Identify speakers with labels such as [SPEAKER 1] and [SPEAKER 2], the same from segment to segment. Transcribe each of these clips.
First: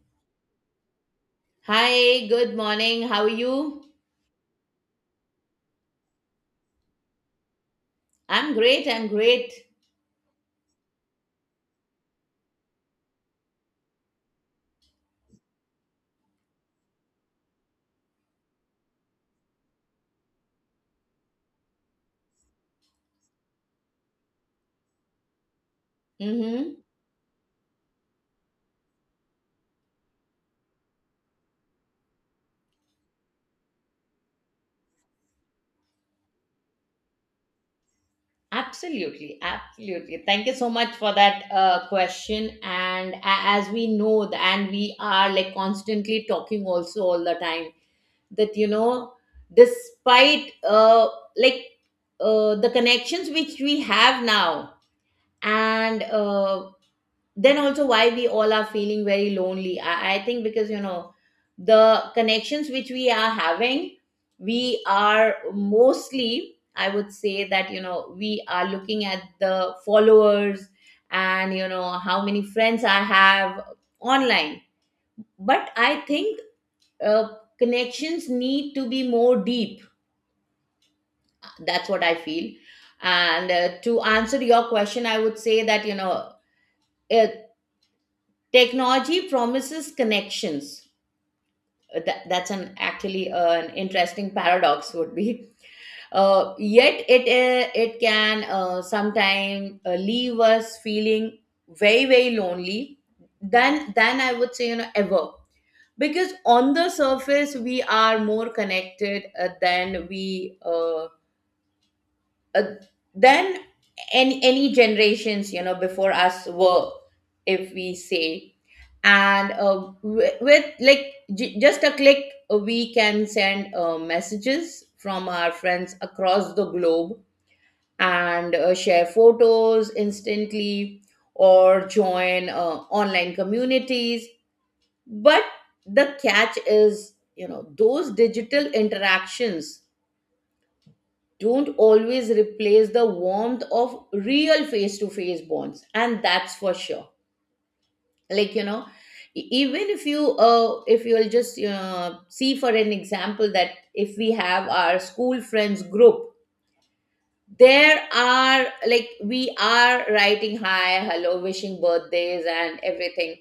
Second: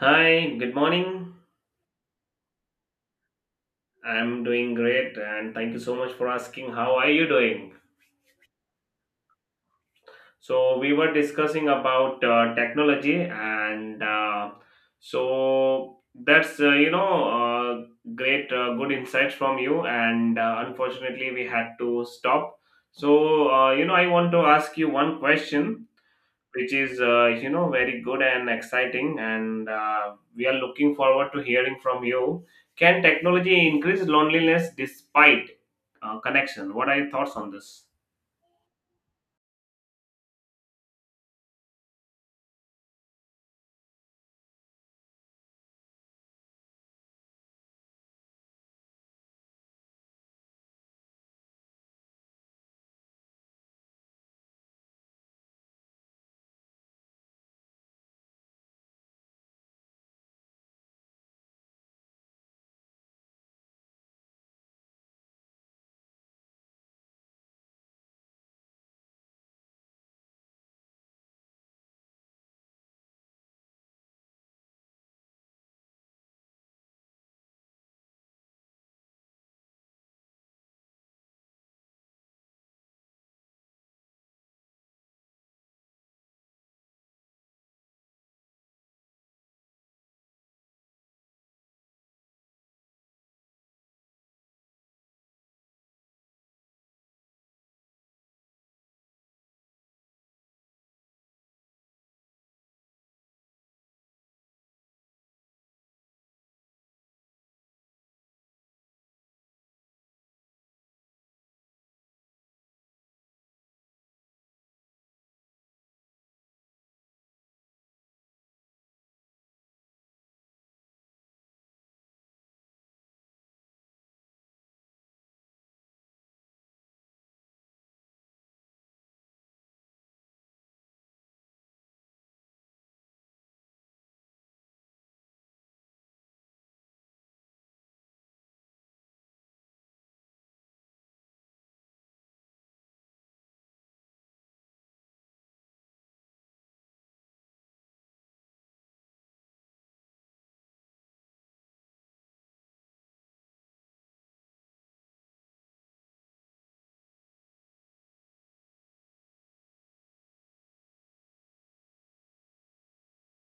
[SPEAKER 1] Hi, good morning.
[SPEAKER 2] Hi, good morning. How are you?
[SPEAKER 1] I'm doing great and thank you so much for asking. How are you doing?
[SPEAKER 2] I'm great.
[SPEAKER 1] So, we were discussing about technology, and so that's you know, great, good insights from you. And unfortunately, we had to stop. So, I want to ask you one question. Which
[SPEAKER 2] Mm-hmm.
[SPEAKER 1] is very good and exciting, and we are looking forward to hearing from you. Can technology increase loneliness despite connection? What are your thoughts on this?
[SPEAKER 2] Absolutely. Absolutely. Thank you so much for that question. As we know, th- and we are like constantly talking also all the time that, you know, despite like the connections which we have now, and then also why we all are feeling very lonely. I think, because you know, the connections which we are having, we are mostly, I would say that you know, we are looking at the followers and, you know, how many friends I have online. But I think uh, connections need to be more deep. That's what I feel. And to answer your question, I would say that you know, uh, technology promises connections. That's an actually an interesting paradox. Would be yet it it can sometimes leave us feeling very, very lonely than I would say, you know, ever. Because on the surface, we are more connected than we uh, then any generations, you know, before us were, if we say. And with like just a click, we can send messages from our friends across the globe, and share photos instantly, or join online communities. But the catch is, you know, those digital interactions don't always replace the warmth of real face to face bonds. And that's for sure. Like, you know, even if you if you'll just see for an example, that if we have our school friends group, there are like, we are writing hi, hello, wishing birthdays and everything.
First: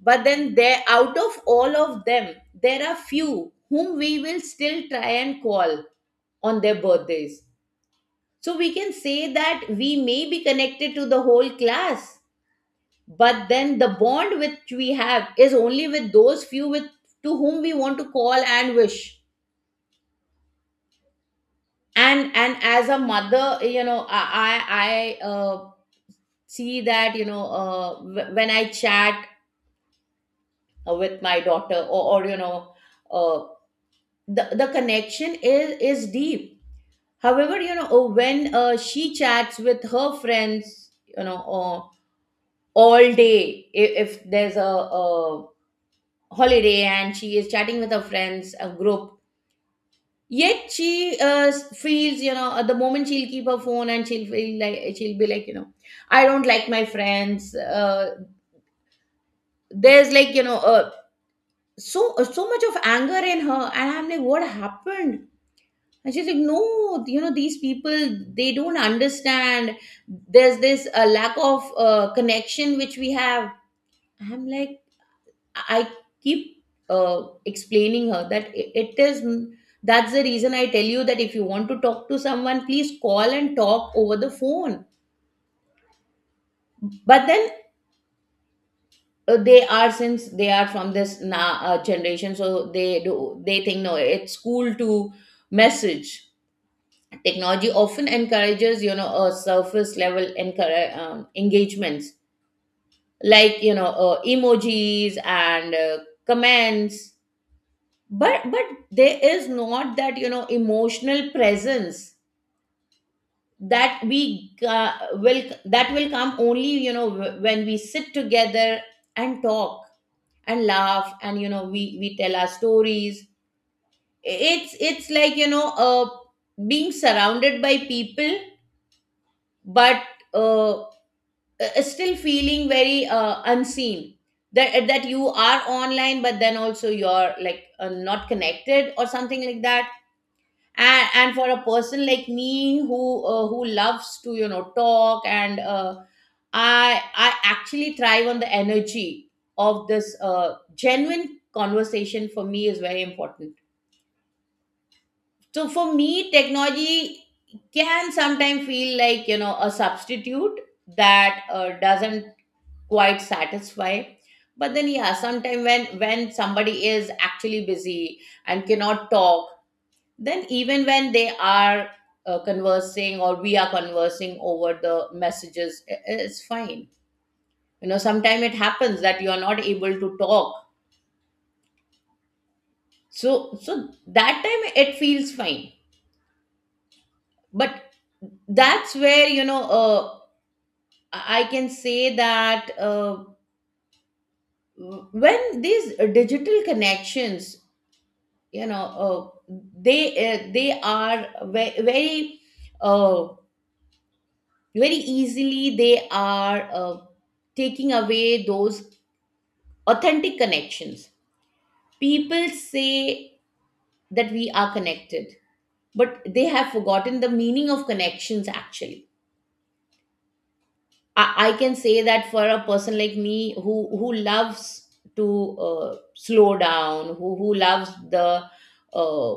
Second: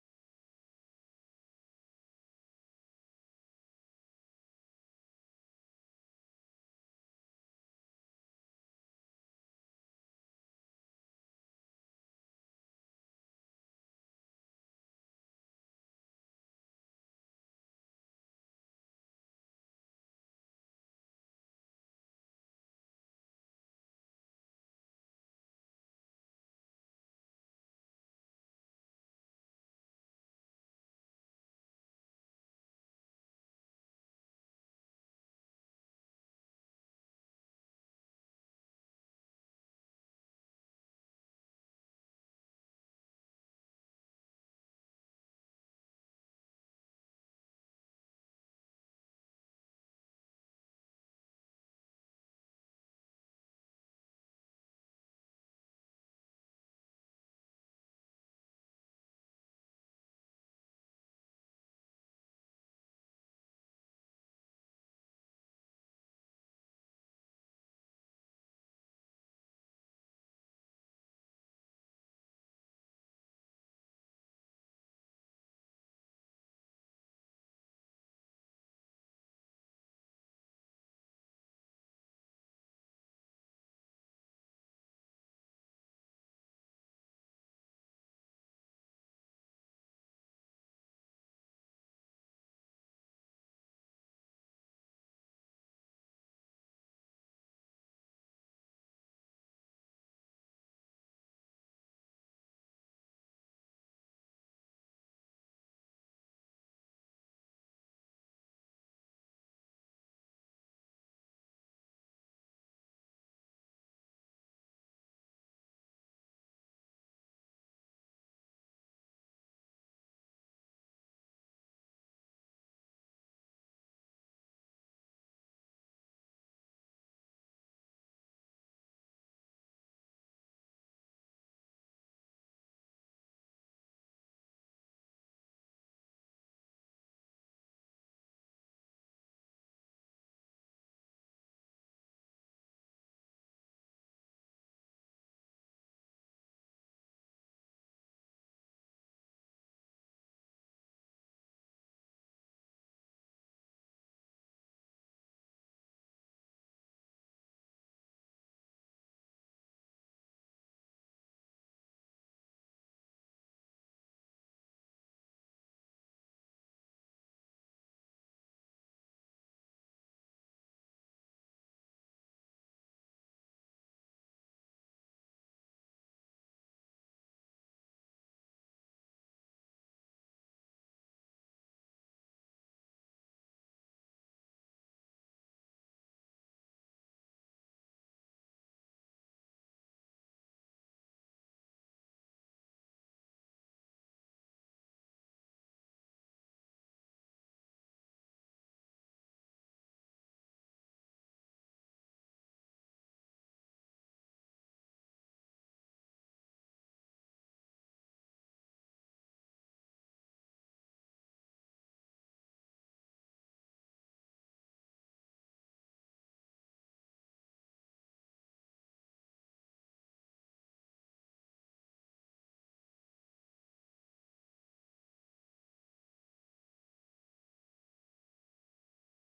[SPEAKER 2] But then there, out of all of them, there are few whom we will still try and call on their birthdays. So we can say that we may be connected to the whole class, but then the bond which we have is only with those few with, to whom we want to call and wish. And as a mother, you know, I see that, you know, when I chat with my daughter, or you know, uh, the connection is deep. However, you know, when she chats with her friends, you know. All day, if there's a holiday and she is chatting with her friends, a group, yet she feels, you know, at the moment she'll keep her phone and she'll feel like, she'll be like, you know, I don't like my friends. There's like, you know, so so much of anger in her, and I'm like, what happened? And she's like, no, you know, these people, they don't understand. There's this lack of connection which we have. I'm like, I keep explaining her that it is, that's the reason I tell you that if you want to talk to someone, please call and talk over the phone. But then they are, since they are from this generation, so they do, they think, no, it's cool to message. Technology often encourages, you know, a surface level engagements, like, you know, emojis and comments. But there is not that, you know, emotional presence, that we will, that will come only, you know, when we sit together and talk and laugh and, you know, we tell our stories. It's like, you know, being surrounded by people, but uh still feeling very unseen. That you are online, but then also you're like not connected or something like that. And for a person like me, who loves to, you know, talk, and I actually thrive on the energy of this genuine conversation. For me is very important. So for me, technology can sometimes feel like, you know, a substitute that doesn't quite satisfy. But then, yeah, sometimes when somebody is actually busy and cannot talk, then even when they are conversing, or we are conversing over the messages, it's fine. You know, sometimes it happens that you are not able to talk. So that time it feels fine. But that's where, you know, I can say that when these digital connections, you know, they uh, they are very, very uh, very easily, they are taking away those authentic connections. People say that we are connected, but they have forgotten the meaning of connections, actually. I can say that for a person like me who loves to slow down, who loves the uh,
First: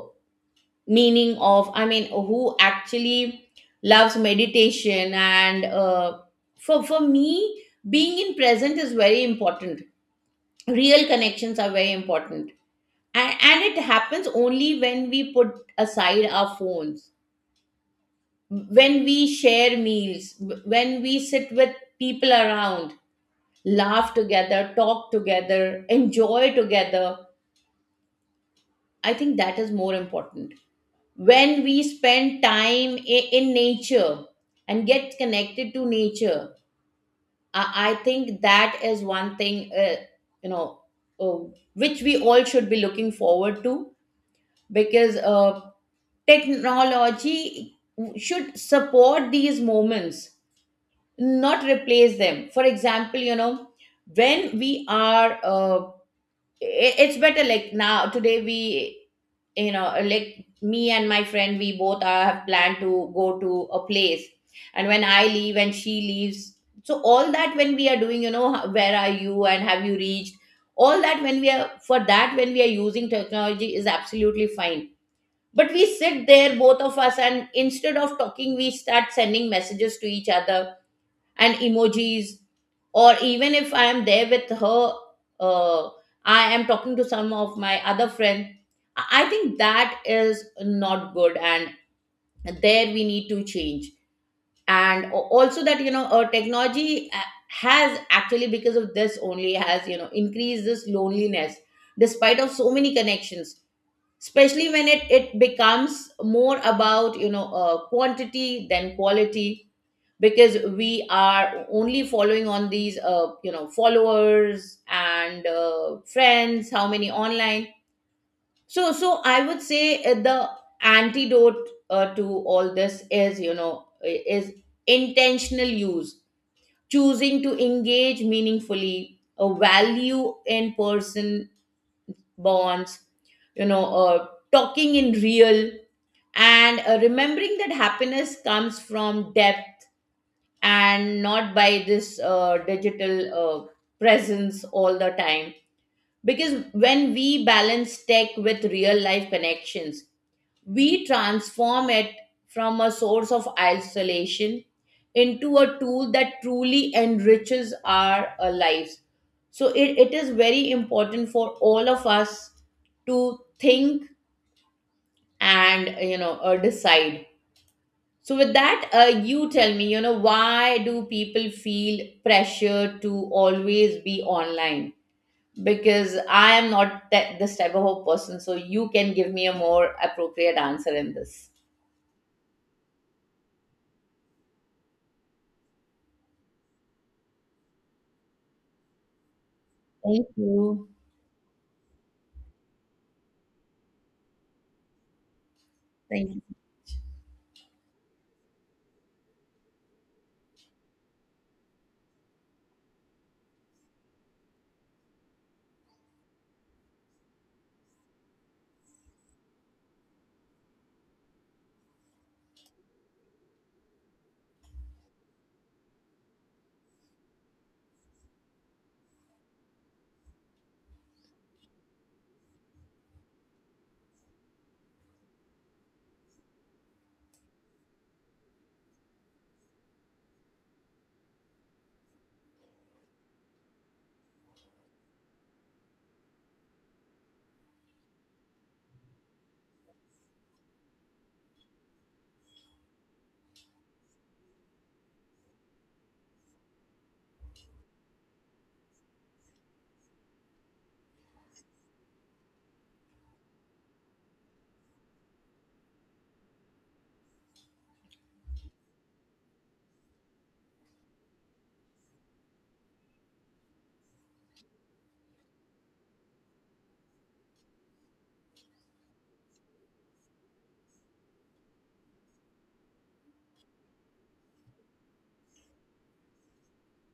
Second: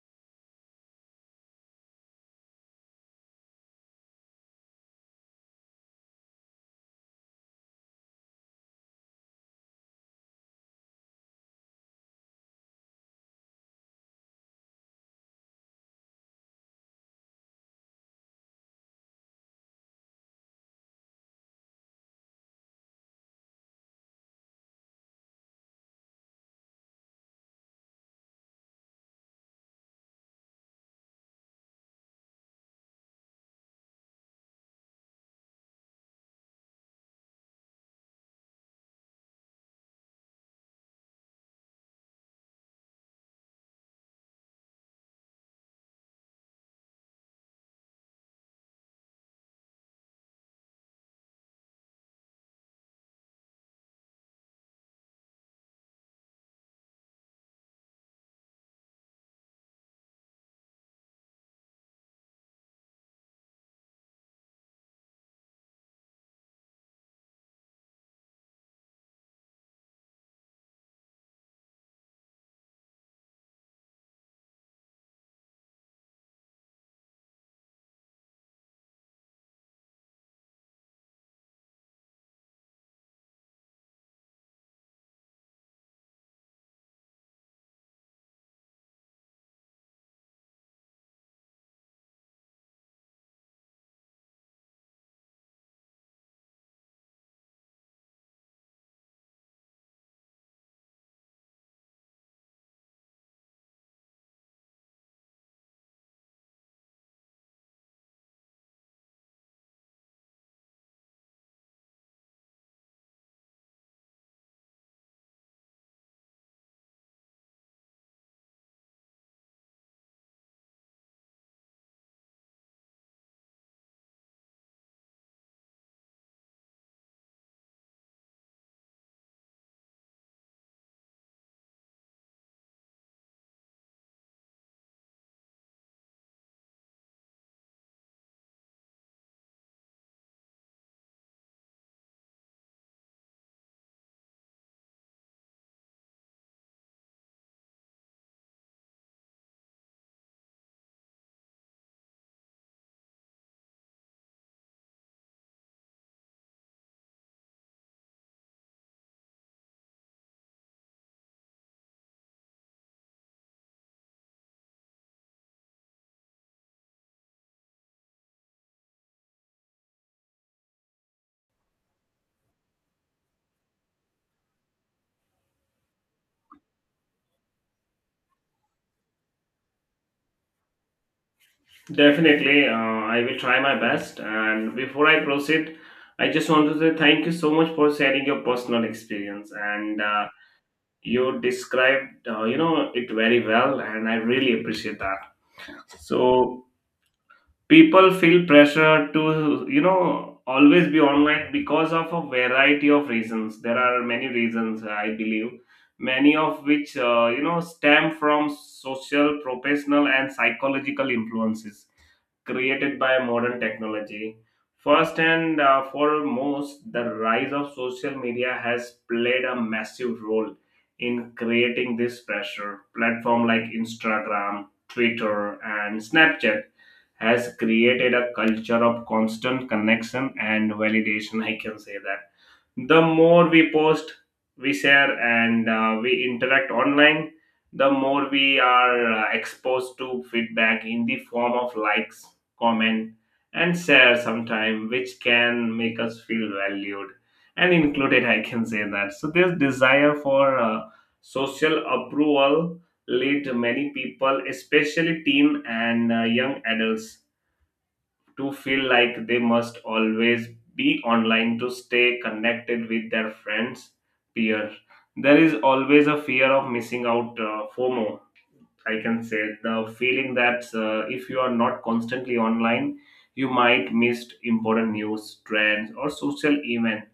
[SPEAKER 2] meaning of, I mean, who actually loves meditation, and for me, being in present is very important. Real connections are very important. And it happens only when we put aside our phones, when we share meals, when we sit with people around, laugh together, talk together, enjoy together. I think that is more important. When we spend time in nature and get connected to nature, I think that is one thing, you know, uh, which we all should be looking forward to. Because technology should support these moments, not replace them. For example, you know, when we are, it's better like, now, today we, you know, like, me and my friend, we both are, have planned to go to a place. And when I leave and she leaves, so all that, when we are doing, you know, where are you and have you reached? All that, when we are, for that, when we are using technology, is absolutely fine. But we sit there, both of us, and instead of talking we start sending messages to each other and emojis. Or even if I am there with her, uh, I am talking to some of my other friends. I think that is not good, and there we need to change. And also that, you know, technology has actually, because of this only, has, you know, increased this loneliness despite of so many connections. Especially when it becomes more about, you know, quantity than quality, because we are only following on these you know, followers and friends, how many online. So I would say, the antidote to all this is, you know, is intentional use, choosing to engage meaningfully, a value in person bonds, you know, talking in real, and remembering that happiness comes from depth and not by this digital presence all the time. Because when we balance tech with real life connections, we transform it from a source of isolation into a tool that truly enriches our lives. So it is very important for all of us to think and, you know, decide. So with that, you tell me, you know, why do people feel pressure to always be online? Because I am not that, this type of a person, so you can give me a more appropriate answer in this.
[SPEAKER 1] Definitely, I will try my best, and before I proceed, I just want to say thank you so much for sharing your personal experience. And
[SPEAKER 2] Thank you.
[SPEAKER 1] you described it very well, and I really appreciate that.
[SPEAKER 2] Thank
[SPEAKER 1] So people feel pressure to, you know, always be online because of a variety of reasons. There are many reasons, I believe, many of which, you know, stem from social, professional and psychological influences created by modern technology. First and foremost, the rise of social media has played a massive role in creating this pressure. Platform like Instagram, Twitter and Snapchat has created a culture of constant connection and validation. I can say that. The more we post, we share, and we interact online, the more we are exposed to feedback in the form of likes, comment, and share sometime, which can make us feel valued and included. I can say that. So this desire for social approval lead many people, especially teen and young adults, to feel like they must always be online to stay connected with their friends, peer. There is always a fear of missing out, fomo, I can say. The feeling that, if you are not constantly online, you might miss important news, trends or social events.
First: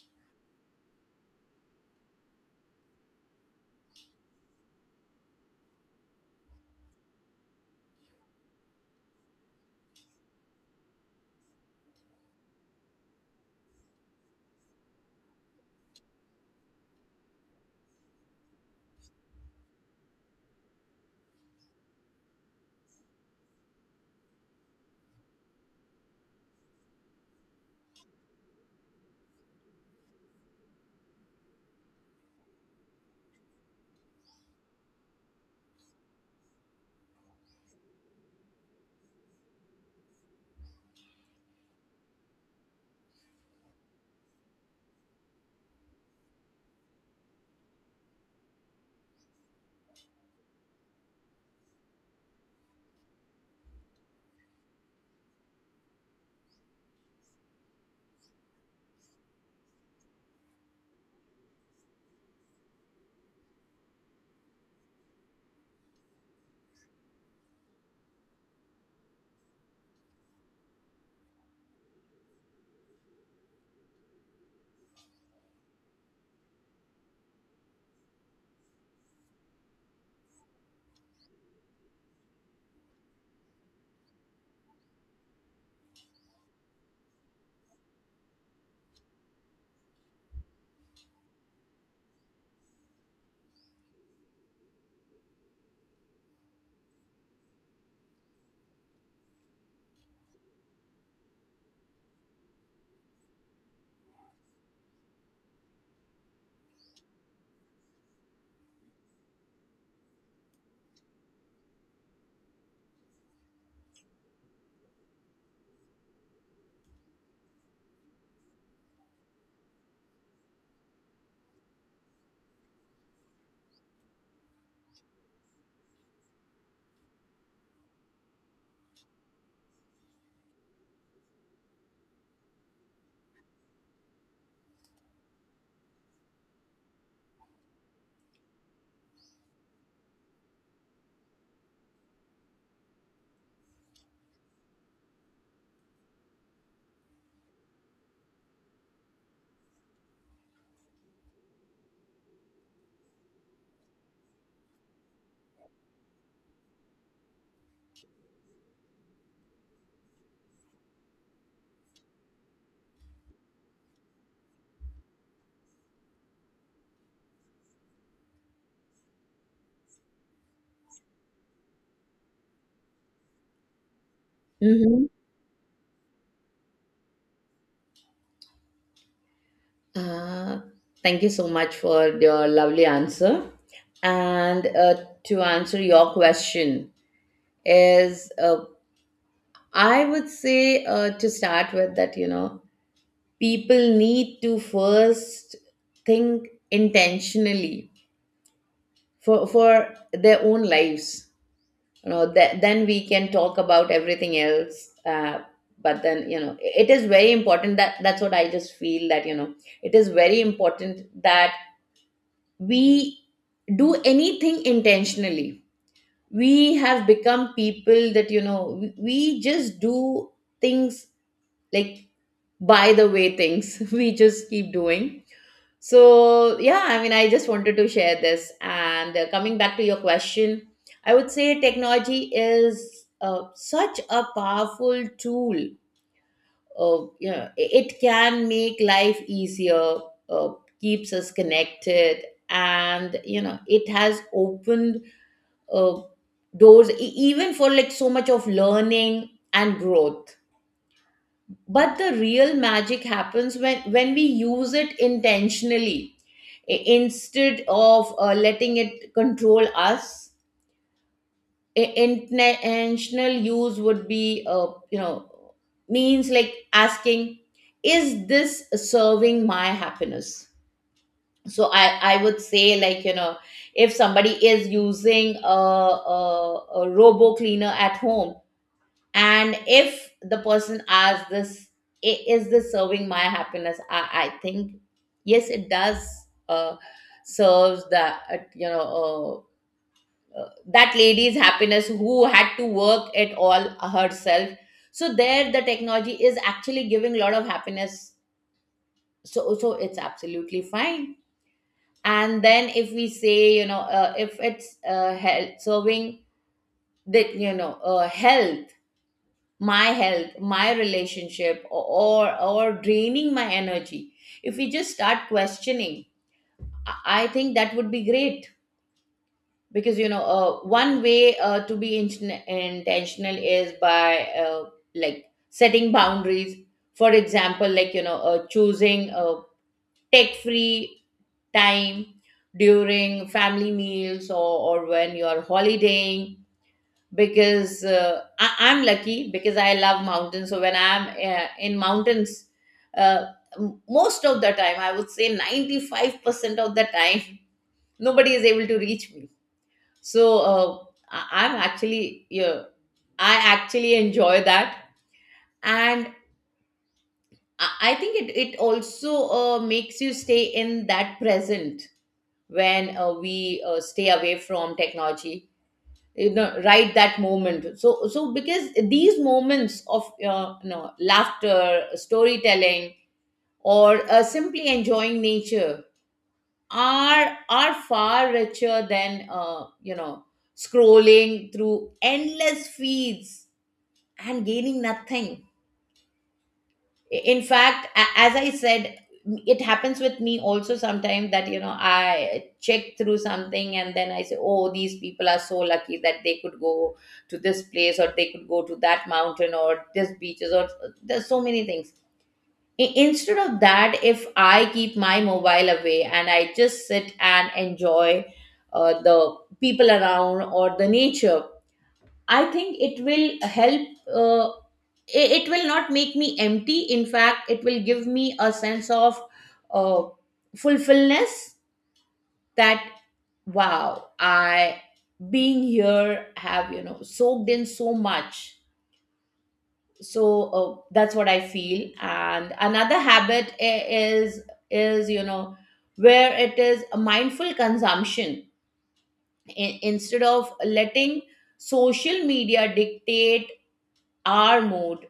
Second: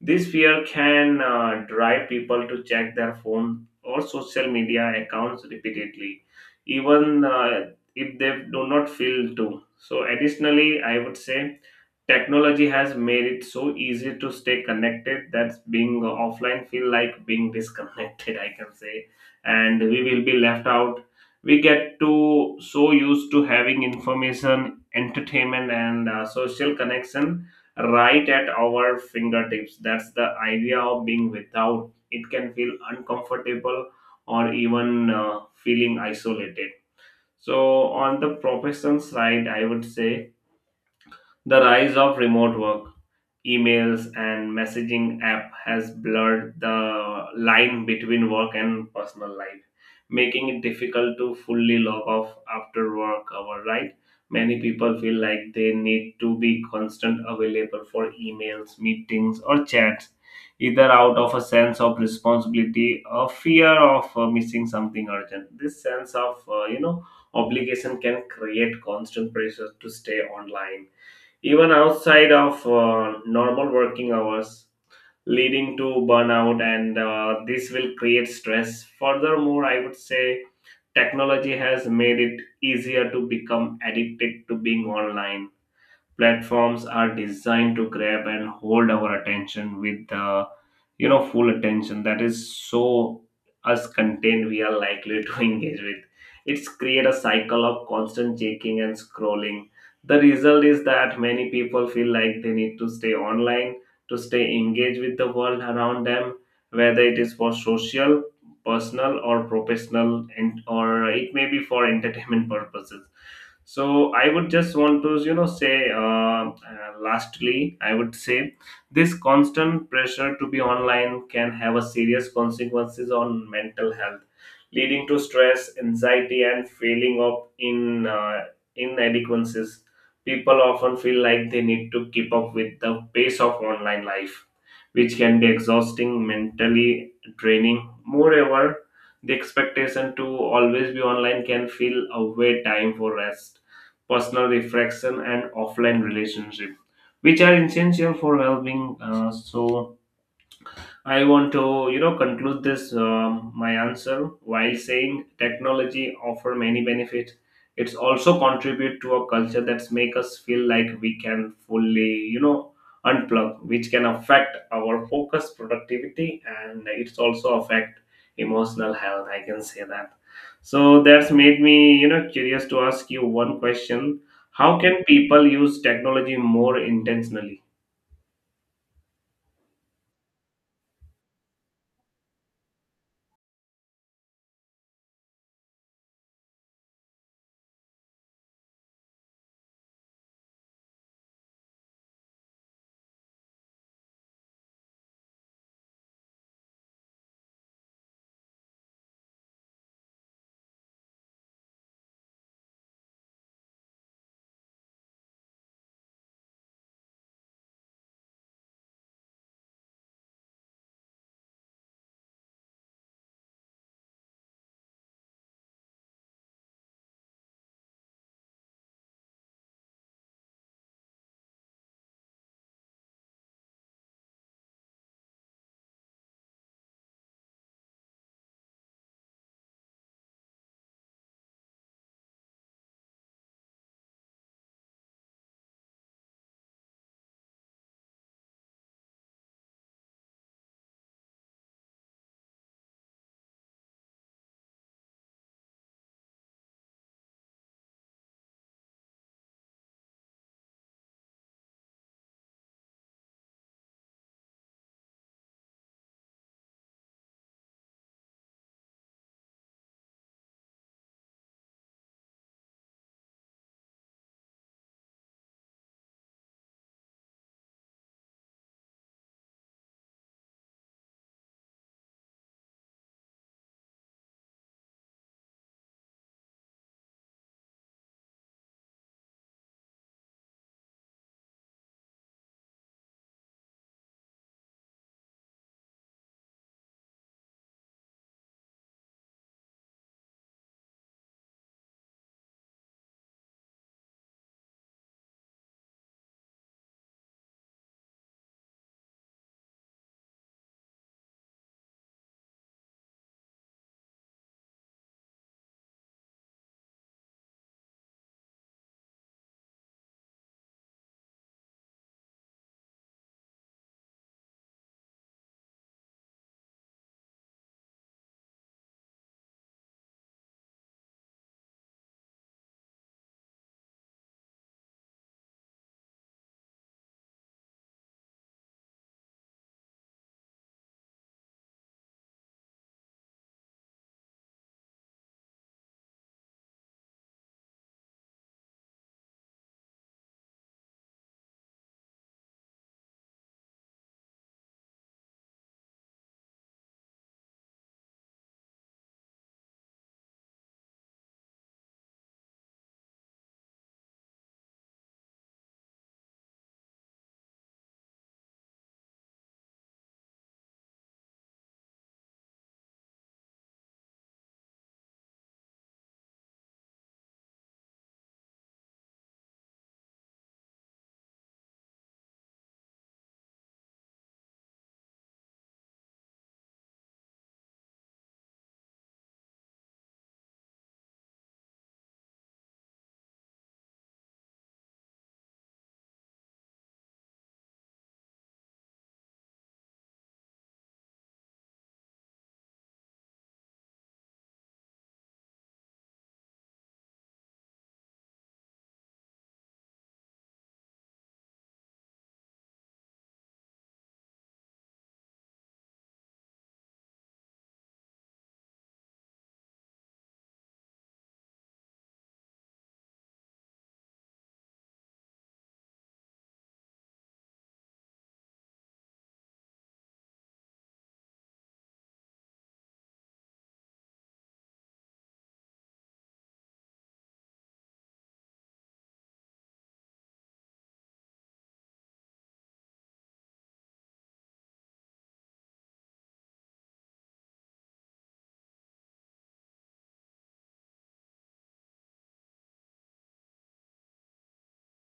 [SPEAKER 1] This fear can drive people to check their phone or social media accounts repeatedly, even if they do not feel to. So, additionally, I would say technology has made it so easy to stay connected that being offline feel like being disconnected, I can say, and we will be left out. We get to so used to having information, entertainment, and social connection right at our fingertips. That's the idea of being without. It can feel uncomfortable or even feeling isolated. So, on the profession side, I would say the rise of remote work, emails and messaging app has blurred the line between work and personal life, making it difficult to fully log off after work hour, right? Many people feel like they need to be constant available for emails, meetings or chats, either out of a sense of responsibility or fear of missing something urgent. This sense of, obligation can create constant pressure to stay online, even outside of normal working hours, leading to burnout, and this will create stress. Furthermore, I would say technology has made it easier to become addicted to being online. Platforms are designed to grab and hold our attention with the, you know, full attention that is so us content we are likely to engage with. It's create a cycle of constant checking and scrolling. The result is that many people feel like they need to stay online to stay engaged with the world around them, whether it is for social, personal or professional, and or it may be for entertainment purposes. So I would just want to, you know, say, lastly, I would say this constant pressure to be online can have a serious consequences on mental health, leading to stress, anxiety and feeling of in inadequacies. People often feel like they need to keep up with the pace of online life, which can be exhausting mentally, draining. Moreover, the expectation to always be online can feel away time for rest, personal reflection, and offline relationship, which are essential for well-being. So I want to, you know, conclude this my answer while saying technology offer many benefits. It's also contribute to a culture that's make us feel like we can fully, you know, unplug, which can affect our focus, productivity, and it's also affect emotional health. I can say that. So that's made me, you know, curious to ask you one question: how can
[SPEAKER 2] you.
[SPEAKER 1] people use technology more intentionally?
[SPEAKER 2] Mm-hmm. Thank you so much for your lovely answer. And to answer your question is, I would say, to start with that, you know, people need to first think intentionally for their own lives, you know. That, then we can talk about everything else. But then, you know, it is very important that, that's what I just feel, that you know, it is very important that we do anything intentionally. We have become people that, you know, we just do things, like, by the way, things we just keep doing. So, yeah, I mean, I just wanted to share this. And coming back to your question, I would say technology is such a powerful tool. You know, it can make life easier, uh, keeps us connected, and, you know, it has opened uh, doors, even for like so much of learning and growth. But the real magic happens when we use it intentionally instead of letting it control us. Intentional use would be, you know, means like asking, is this serving my happiness? So I would say, like, you know, if somebody is using a robo cleaner at home, and if the person asks this, "Is this serving my happiness, I think yes it does, serves the, uh, you know uh, that lady's happiness who had to work it all herself. So there the technology is actually giving a lot of happiness, so it's absolutely fine. And then if we say, you know, if it's health serving, that, you know, health, my health, my relationship, or draining my energy, if we just start questioning, i I think that would be great. Because, you know, one way to be intentional is by, like, setting boundaries. For example, like, you know, choosing tech free time during family meals, or when you are holidaying. Because, I'm lucky because I love mountains. So when I'm, in mountains, uh, most of the time, I would say 95% of the time, nobody is able to reach me. So, I'm actually, yeah, I actually enjoy that. And I think it also makes you stay in that present when, we stay away from technology, you know, right that moment. So because these moments of, you know, laughter, storytelling, or, simply enjoying nature, are far richer than, you know, scrolling through endless feeds and gaining nothing. In fact, as I said, it happens with me also sometimes that, you know, I check through something and then I say, oh, these people are so lucky that they could go to this place, or they could go to that mountain, or this beaches, or there's so many things. Instead of that, if I keep my mobile away and I just sit and enjoy the people around or the nature, I think it will help. Uh, it will not make me empty. In fact, it will give me a sense of, uh, fulfillness, that wow, I, being here, have, you know, soaked in so much. So, that's what I feel. And another habit is, you know, where it is a mindful consumption. Instead of letting social media dictate our mode,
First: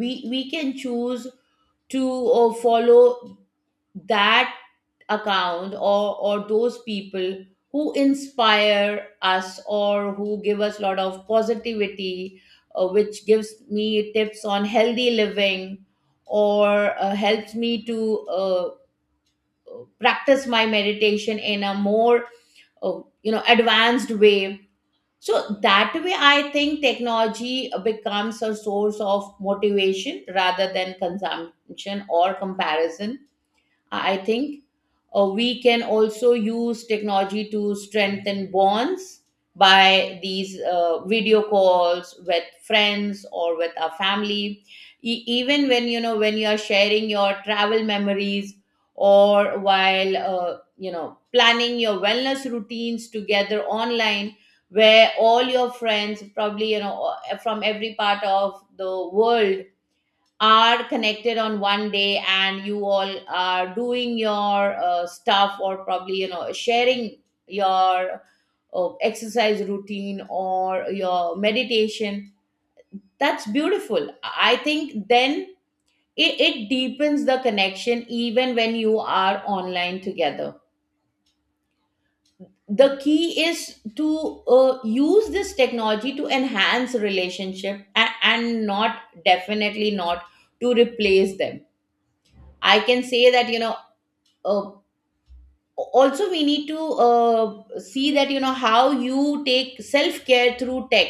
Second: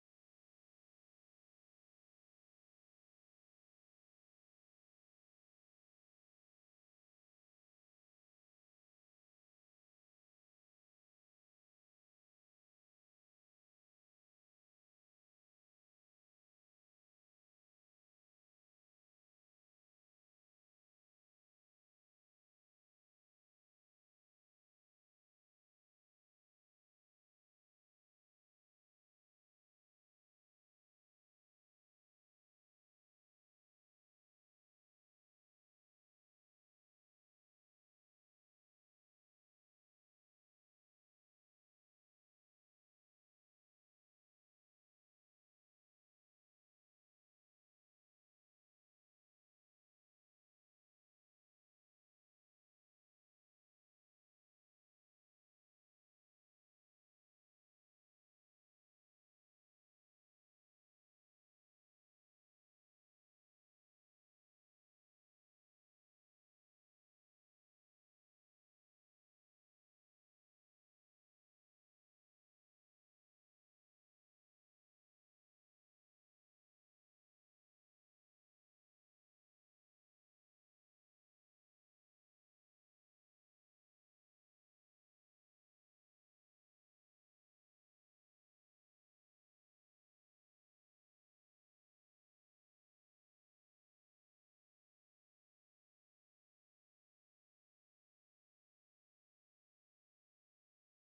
[SPEAKER 2] we can choose to, follow that account, or those people who inspire us or who give us a lot of positivity, which gives me tips on healthy living, or helps me to, practice my meditation in a more, you know, advanced way. So that way, I think technology becomes a source of motivation rather than consumption or comparison. I think we can also use technology to strengthen bonds by these, video calls with friends or with our family. Even when, you know, when you are sharing your travel memories, or while, you know, planning your wellness routines together online, where all your friends, probably, you know, from every part of the world, are connected on one day and you all are doing your, stuff, or probably, you know, sharing your exercise routine or your meditation. That's beautiful. I think then it deepens the connection even when you are online together. The key is to, use this technology to enhance relationship, and not, definitely not, to replace them. I can say that, you know, uh, also we need to, see that, you know, how you take self care through tech.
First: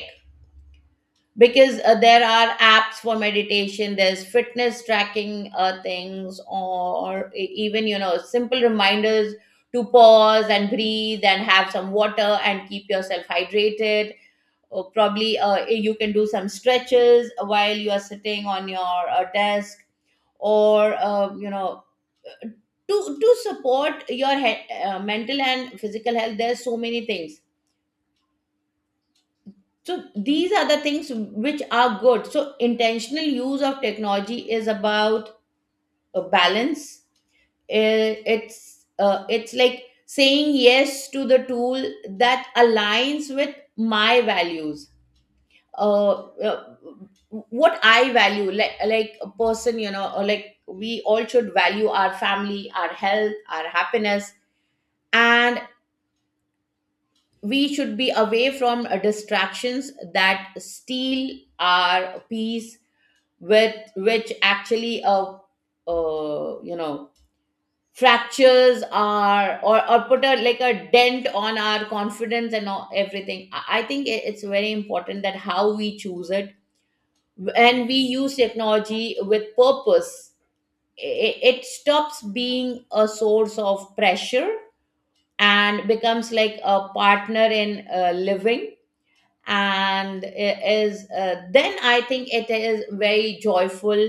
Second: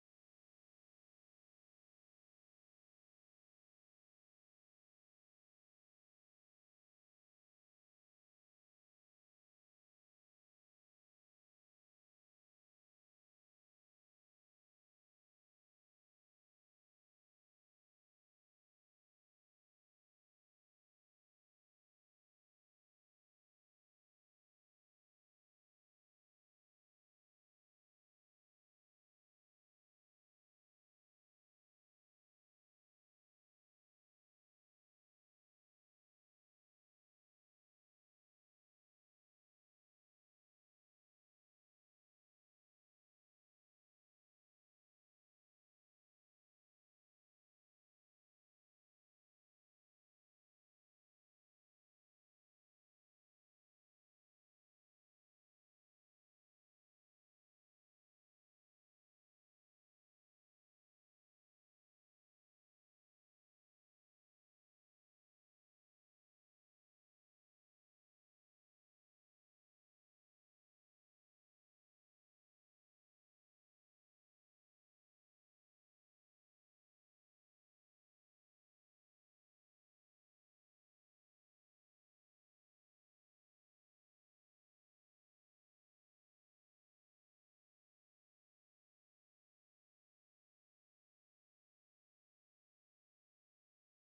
[SPEAKER 2] Because, there are apps for meditation, there's fitness tracking things, or even, you know, simple reminders to pause and breathe and have some water and keep yourself hydrated, or probably, you can do some stretches while you are sitting on your, desk, or, you know, to support your mental and physical health. There's so many things. So these are the things which are good. So intentional use of technology is about a balance. It's it's like saying yes to the tool that aligns with my values, uh, uh, what I value, like, a person, you know, or like, we all should value our family, our health, our happiness. And we should be away from, distractions that steal our peace, with which actually, you know, fractures our, or put a, like, a dent on our confidence and all, everything. I think it's very important that how we choose it, and we use technology with purpose, it stops being a source of pressure and becomes like a partner in, living. And it is, then I think it is very joyful.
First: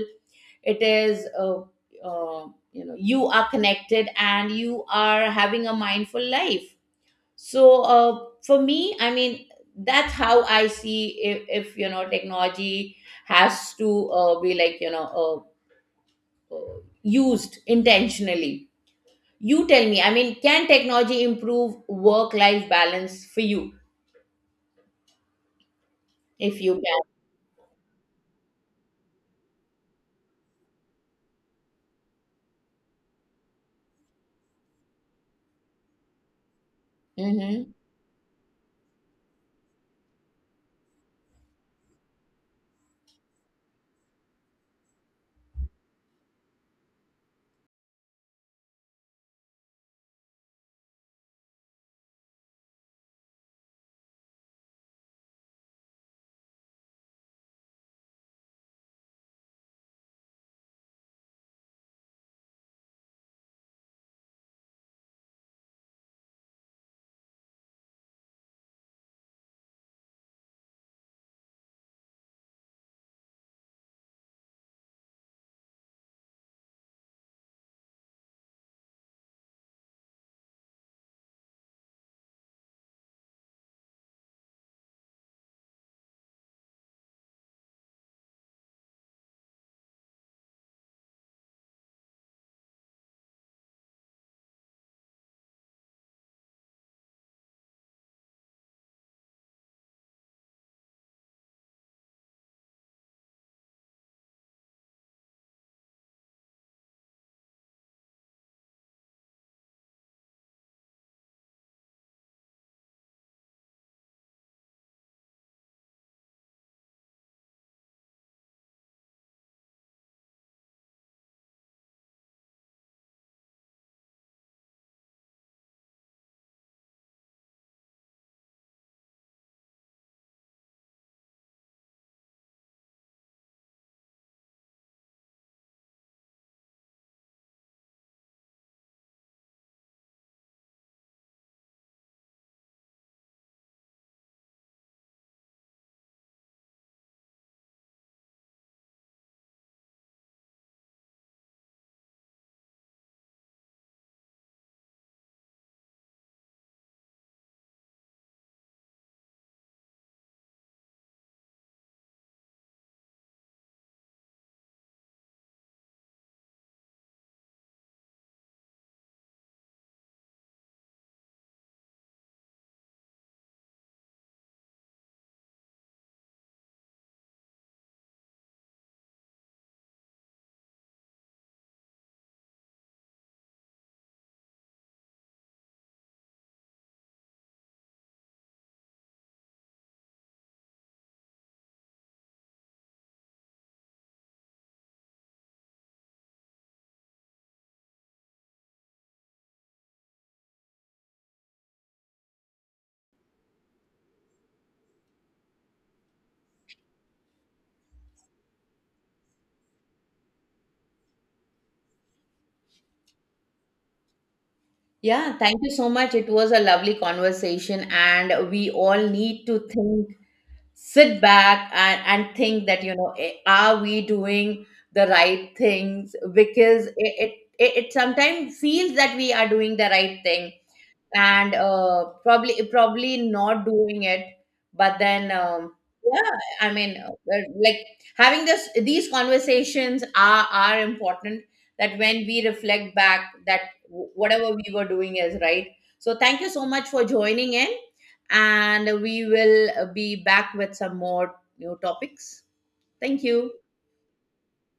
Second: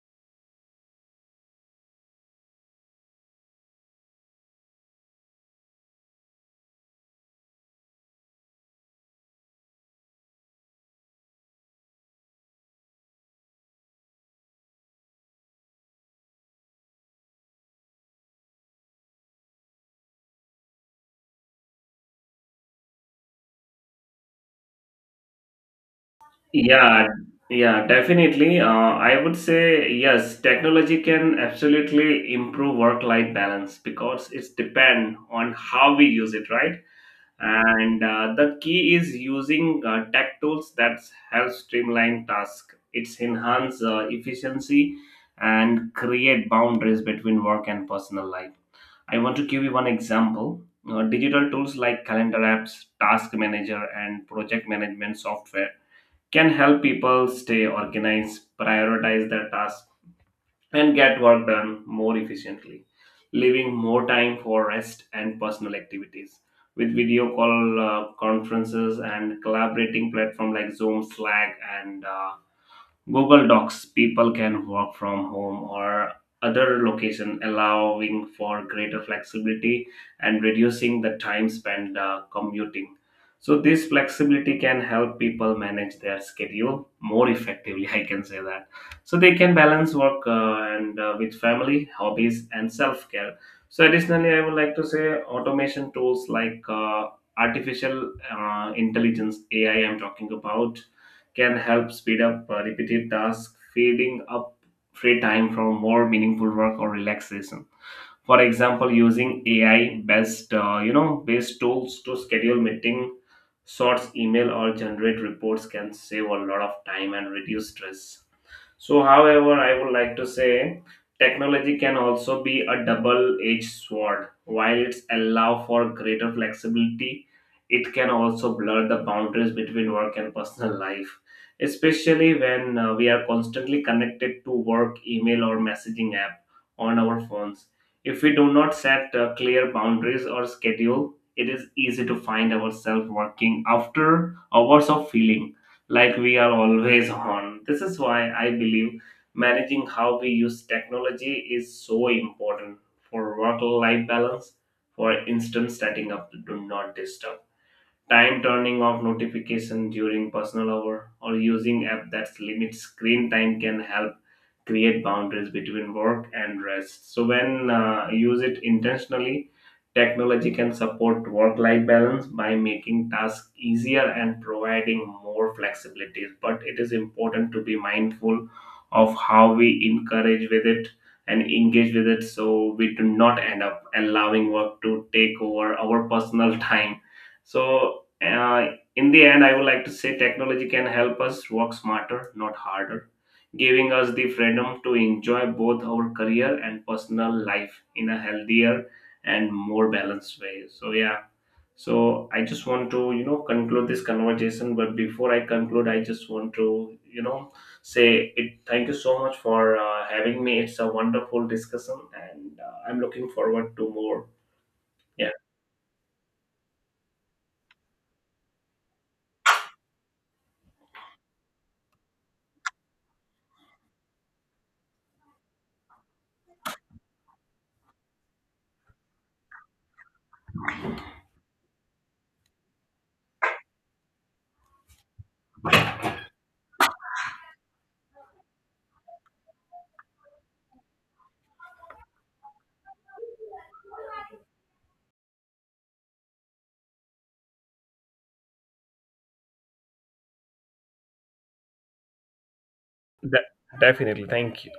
[SPEAKER 2] It is, uh, you know, you are connected and you are having a mindful life. So, for me, I mean, that's how I see, if, you know, technology has to, be, like, you know, used intentionally. You tell me, I mean, can technology improve work life balance for you, if you
[SPEAKER 1] Yeah, yeah, definitely. I would say yes, technology can absolutely improve work-life balance because it's depend on how we use it, right?
[SPEAKER 2] can?
[SPEAKER 1] And the key is using tech tools that help streamline tasks. It's enhance efficiency and create boundaries between work and personal life. I want to give you one example. Digital tools like calendar apps, task manager, and project management software can help people stay organized, prioritize their tasks, and get work done more efficiently, leaving more time for rest and personal activities. With video call conferences and collaborating platforms like Zoom, Slack, and Google Docs, people can work from home or other location, allowing for greater flexibility and reducing the time spent commuting. So, this flexibility can help people manage their schedule more effectively. I can say that. So, they can balance work and with family, hobbies, and self care. So, additionally, I would like to say automation tools like artificial intelligence, AI, I'm talking about, can help speed up repeated tasks, freeing up free time for more meaningful work or relaxation. For example, using AI based, based tools to schedule meeting, sorts email or generate reports can save a lot of time and reduce stress. So, however, I would like to say technology can also be a double-edged sword. While it's allow for greater flexibility, it can also blur the boundaries between work and personal life, especially when we are constantly connected to work, email, or messaging app on our phones. If we do not set clear boundaries or schedule, it is easy to find ourselves working after hours of feeling like we are always on. This is why I believe managing how we use technology is so important for work life balance. For instance, setting up do not disturb time, turning off notification during personal hour or using app that limits screen time can help create boundaries between work and rest. So when use it intentionally, technology can support work life balance by making tasks easier and providing more flexibility, but it is important to be mindful of how we encourage with it and engage with it, so we do not end up allowing work to take over our personal time. So in the end, I would like to say technology can help us work smarter, not harder, giving us the freedom to enjoy both our career and personal life in a healthier and more balanced way. So, yeah. So, I just want to, you know, conclude this conversation. But before I conclude, I just want to, you know, say it. Thank you so much for having me. It's a wonderful discussion, and I'm looking forward to more. Yeah,
[SPEAKER 2] Yeah, thank you so much. It was a lovely conversation, and we all need to think, sit back, and think that, you know, eh, are we doing the right things? Because it sometimes feels that we are doing the right thing, and, probably not doing it. But then, yeah, I mean, well, like, having this these conversations are important, that when we reflect back that whatever we were doing is right. So thank you so much for joining in, and we will, be back with some more new topics. Thank you.
[SPEAKER 1] definitely. Thank you.